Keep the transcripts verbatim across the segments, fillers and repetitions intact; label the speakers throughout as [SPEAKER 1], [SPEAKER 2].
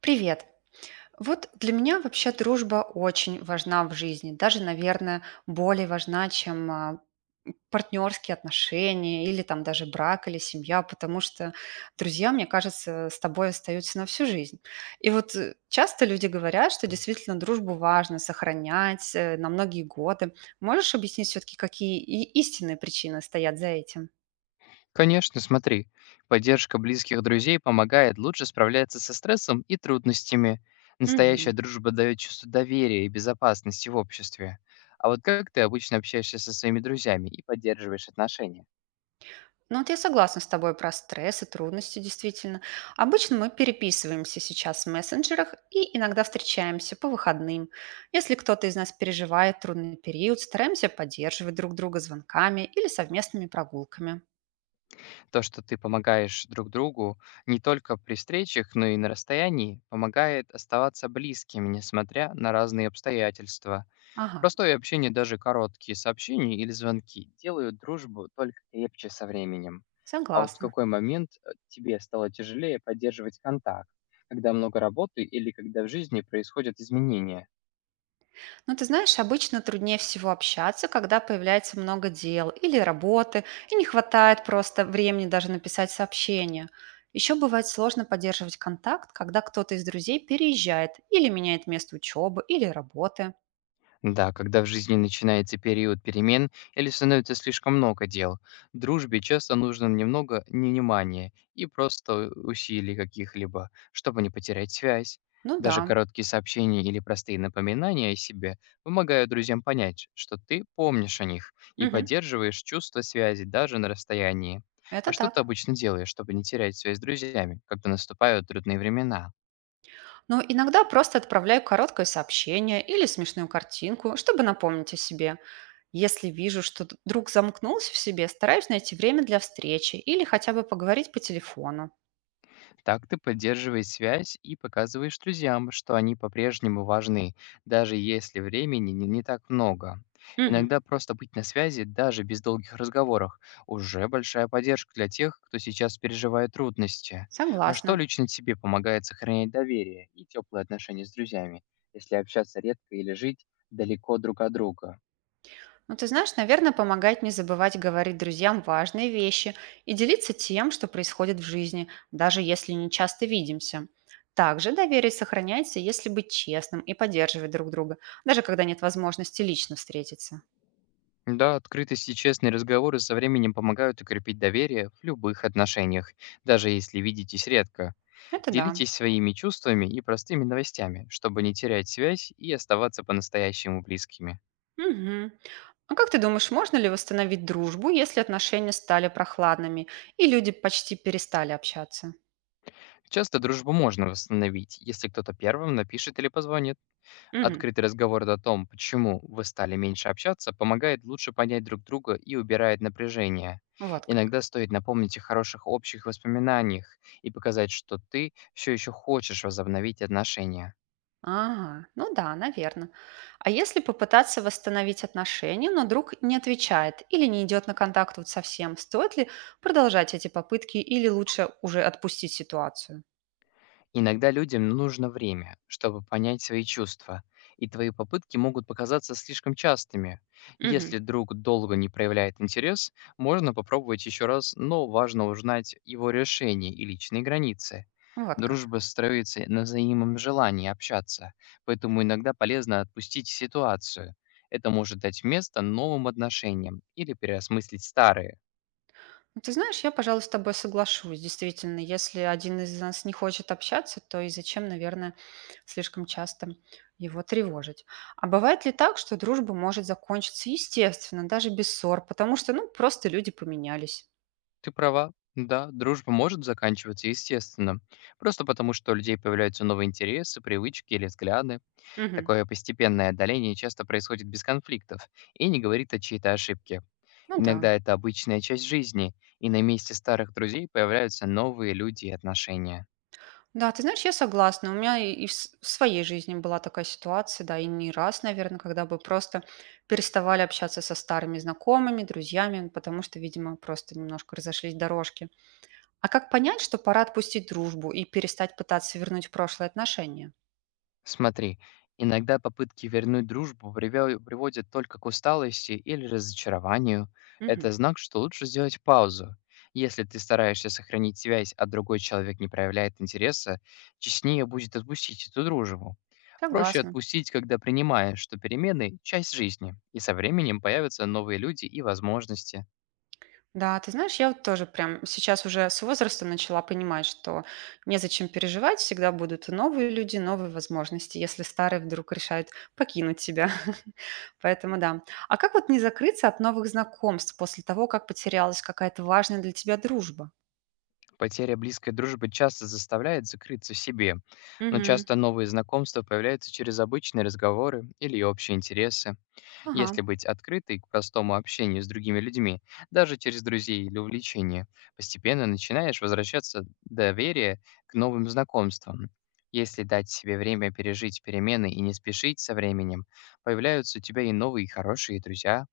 [SPEAKER 1] Привет. Вот для меня вообще дружба очень важна в жизни, даже, наверное, более важна, чем а, партнерские отношения или там даже брак или семья, потому что друзья, мне кажется, с тобой остаются на всю жизнь. И вот э, часто люди говорят, что действительно дружбу важно сохранять э, на многие годы. Можешь объяснить все-таки, какие и истинные причины стоят за этим?
[SPEAKER 2] Конечно, смотри, поддержка близких друзей помогает лучше справляться со стрессом и трудностями. Настоящая
[SPEAKER 1] Мгм.
[SPEAKER 2] дружба дает чувство доверия и безопасности в обществе. А вот как ты обычно общаешься со своими друзьями и поддерживаешь отношения?
[SPEAKER 1] Ну вот я согласна с тобой про стресс и трудности, действительно. Обычно мы переписываемся сейчас в мессенджерах и иногда встречаемся по выходным. Если кто-то из нас переживает трудный период, стараемся поддерживать друг друга звонками или совместными прогулками.
[SPEAKER 2] То, что ты помогаешь друг другу не только при встречах, но и на расстоянии, помогает оставаться близкими, несмотря на разные обстоятельства.
[SPEAKER 1] Ага,
[SPEAKER 2] Простое общение, даже короткие сообщения или звонки, делают дружбу только крепче со временем. А вот в
[SPEAKER 1] согласна.
[SPEAKER 2] какой момент э, тебе стало тяжелее поддерживать контакт? Когда много работы или когда в жизни происходят изменения?
[SPEAKER 1] Ну, ты знаешь, обычно труднее всего общаться, когда появляется много дел или работы, и не хватает просто времени даже написать сообщение. Еще бывает сложно поддерживать контакт, когда кто-то из друзей переезжает или меняет место учебы или работы.
[SPEAKER 2] Да, когда в жизни начинается период перемен или становится слишком много дел, дружбе часто нужно немного не внимания и просто усилий каких-либо, чтобы не потерять связь.
[SPEAKER 1] Ну да,
[SPEAKER 2] Даже короткие сообщения или простые напоминания о себе помогают друзьям понять, что ты помнишь о них и
[SPEAKER 1] мгм,
[SPEAKER 2] поддерживаешь чувство связи даже на расстоянии.
[SPEAKER 1] это
[SPEAKER 2] А что ты
[SPEAKER 1] так.
[SPEAKER 2] обычно делаешь, чтобы не терять связь с друзьями, когда наступают трудные времена?
[SPEAKER 1] Но иногда просто отправляю короткое сообщение или смешную картинку, чтобы напомнить о себе. Если вижу, что д- друг замкнулся в себе, стараюсь найти время для встречи или хотя бы поговорить по телефону.
[SPEAKER 2] Так ты поддерживаешь связь и показываешь друзьям, что они по-прежнему важны, даже если времени не, не так много.
[SPEAKER 1] Мгм.
[SPEAKER 2] Иногда просто быть на связи, даже без долгих разговоров, уже большая поддержка для тех, кто сейчас переживает трудности. А что
[SPEAKER 1] Согласна.
[SPEAKER 2] лично тебе помогает сохранять доверие и теплые отношения с друзьями, если общаться редко или жить далеко друг от друга?
[SPEAKER 1] Ну, ты знаешь, наверное, помогает не забывать говорить друзьям важные вещи и делиться тем, что происходит в жизни, даже если не часто видимся. Также доверие сохраняется, если быть честным и поддерживать друг друга, даже когда нет возможности лично встретиться.
[SPEAKER 2] Да, открытость и честные разговоры со временем помогают укрепить доверие в любых отношениях, даже если видитесь редко.
[SPEAKER 1] Это да.
[SPEAKER 2] Делитесь своими чувствами и простыми новостями, чтобы не терять связь и оставаться по-настоящему близкими.
[SPEAKER 1] Мгм. А как ты думаешь, можно ли восстановить дружбу, если отношения стали прохладными и люди почти перестали общаться?
[SPEAKER 2] Часто дружбу можно восстановить, если кто-то первым напишет или позвонит.
[SPEAKER 1] Мгм.
[SPEAKER 2] Открытый разговор о том, почему вы стали меньше общаться, помогает лучше понять друг друга и убирает напряжение.
[SPEAKER 1] Вот как.
[SPEAKER 2] Иногда стоит напомнить о хороших общих воспоминаниях и показать, что ты все еще хочешь возобновить отношения.
[SPEAKER 1] Ага, ну да, наверное. А если попытаться восстановить отношения, но друг не отвечает или не идет на контакт вот совсем, стоит ли продолжать эти попытки или лучше уже отпустить ситуацию?
[SPEAKER 2] Иногда людям нужно время, чтобы понять свои чувства, и твои попытки могут показаться слишком частыми.
[SPEAKER 1] Мгм.
[SPEAKER 2] Если друг долго не проявляет интерес, можно попробовать еще раз, но важно узнать его решение и личные границы.
[SPEAKER 1] Вот как.
[SPEAKER 2] Дружба строится на взаимном желании общаться, поэтому иногда полезно отпустить ситуацию. Это может дать место новым отношениям или переосмыслить старые.
[SPEAKER 1] Ну, ты знаешь, я, пожалуй, с тобой соглашусь. Действительно, если один из нас не хочет общаться, то и зачем, наверное, слишком часто его тревожить. А бывает ли так, что дружба может закончиться естественно, даже без ссор, потому что, ну, просто люди поменялись?
[SPEAKER 2] Ты права. Да, дружба может заканчиваться, естественно. Просто потому, что у людей появляются новые интересы, привычки или взгляды.
[SPEAKER 1] Мгм.
[SPEAKER 2] Такое постепенное отдаление часто происходит без конфликтов и не говорит о чьей-то ошибке.
[SPEAKER 1] Ну да.
[SPEAKER 2] Иногда это обычная часть жизни, и на месте старых друзей появляются новые люди и отношения.
[SPEAKER 1] Да, ты знаешь, я согласна. У меня и и в с в своей жизни была такая ситуация, да, и не раз, наверное, когда бы просто переставали общаться со старыми знакомыми, друзьями, потому что, видимо, просто немножко разошлись дорожки. А как понять, что пора отпустить дружбу и перестать пытаться вернуть прошлые отношения?
[SPEAKER 2] Смотри, иногда попытки вернуть дружбу привел- приводят только к усталости или разочарованию.
[SPEAKER 1] Мгм.
[SPEAKER 2] Это знак, что лучше сделать паузу. Если ты стараешься сохранить связь, а другой человек не проявляет интереса, честнее будет отпустить эту дружбу. Проще
[SPEAKER 1] Согласна.
[SPEAKER 2] отпустить, когда принимаешь, что перемены– часть жизни, и со временем появятся новые люди и возможности.
[SPEAKER 1] Да, ты знаешь, я вот тоже прям сейчас уже с возраста начала понимать, что незачем переживать, всегда будут и новые люди, новые возможности, если старые вдруг решают покинуть тебя. Поэтому да. А как вот не закрыться от новых знакомств после того, как потерялась какая-то важная для тебя дружба?
[SPEAKER 2] Потеря близкой дружбы часто заставляет закрыться в себе, но
[SPEAKER 1] Мгм.
[SPEAKER 2] часто новые знакомства появляются через обычные разговоры или общие интересы.
[SPEAKER 1] Ага,
[SPEAKER 2] Если быть открытой к простому общению с другими людьми, даже через друзей или увлечения, постепенно начинаешь возвращаться доверие к новым знакомствам. Если дать себе время пережить перемены и не спешить со временем, появляются у тебя и новые хорошие друзья.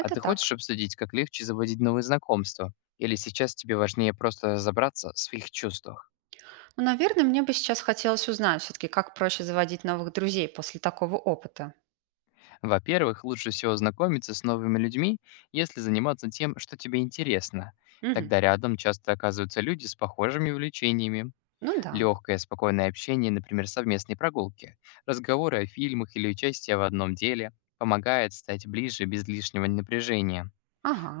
[SPEAKER 2] А ты хочешь
[SPEAKER 1] так.
[SPEAKER 2] обсудить, как легче заводить новые знакомства? Или сейчас тебе важнее просто разобраться в своих чувствах?
[SPEAKER 1] Ну, наверное, мне бы сейчас хотелось узнать все-таки, как проще заводить новых друзей после такого опыта.
[SPEAKER 2] Во-первых, лучше всего знакомиться с новыми людьми, если заниматься тем, что тебе интересно.
[SPEAKER 1] Мгм.
[SPEAKER 2] Тогда рядом часто оказываются люди с похожими увлечениями.
[SPEAKER 1] Ну да.
[SPEAKER 2] Легкое, спокойное общение, например, совместные прогулки, разговоры о фильмах или участие в одном деле, помогает стать ближе без лишнего напряжения.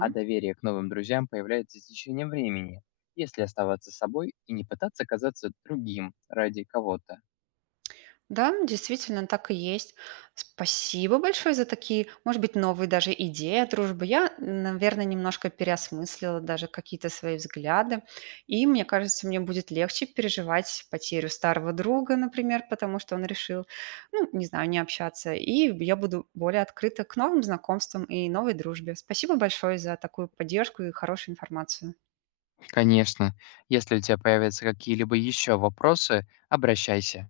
[SPEAKER 2] А доверие к новым друзьям появляется с течением времени, если оставаться собой и не пытаться казаться другим ради кого-то.
[SPEAKER 1] Да, действительно, так и есть. Спасибо большое за такие, может быть, новые даже идеи о дружбе. Я, наверное, немножко переосмыслила даже какие-то свои взгляды. И мне кажется, мне будет легче переживать потерю старого друга, например, потому что он решил, ну, не знаю, не общаться. И я буду более открыта к новым знакомствам и новой дружбе. Спасибо большое за такую поддержку и хорошую информацию.
[SPEAKER 2] Конечно, если у тебя появятся какие-либо еще вопросы, обращайся.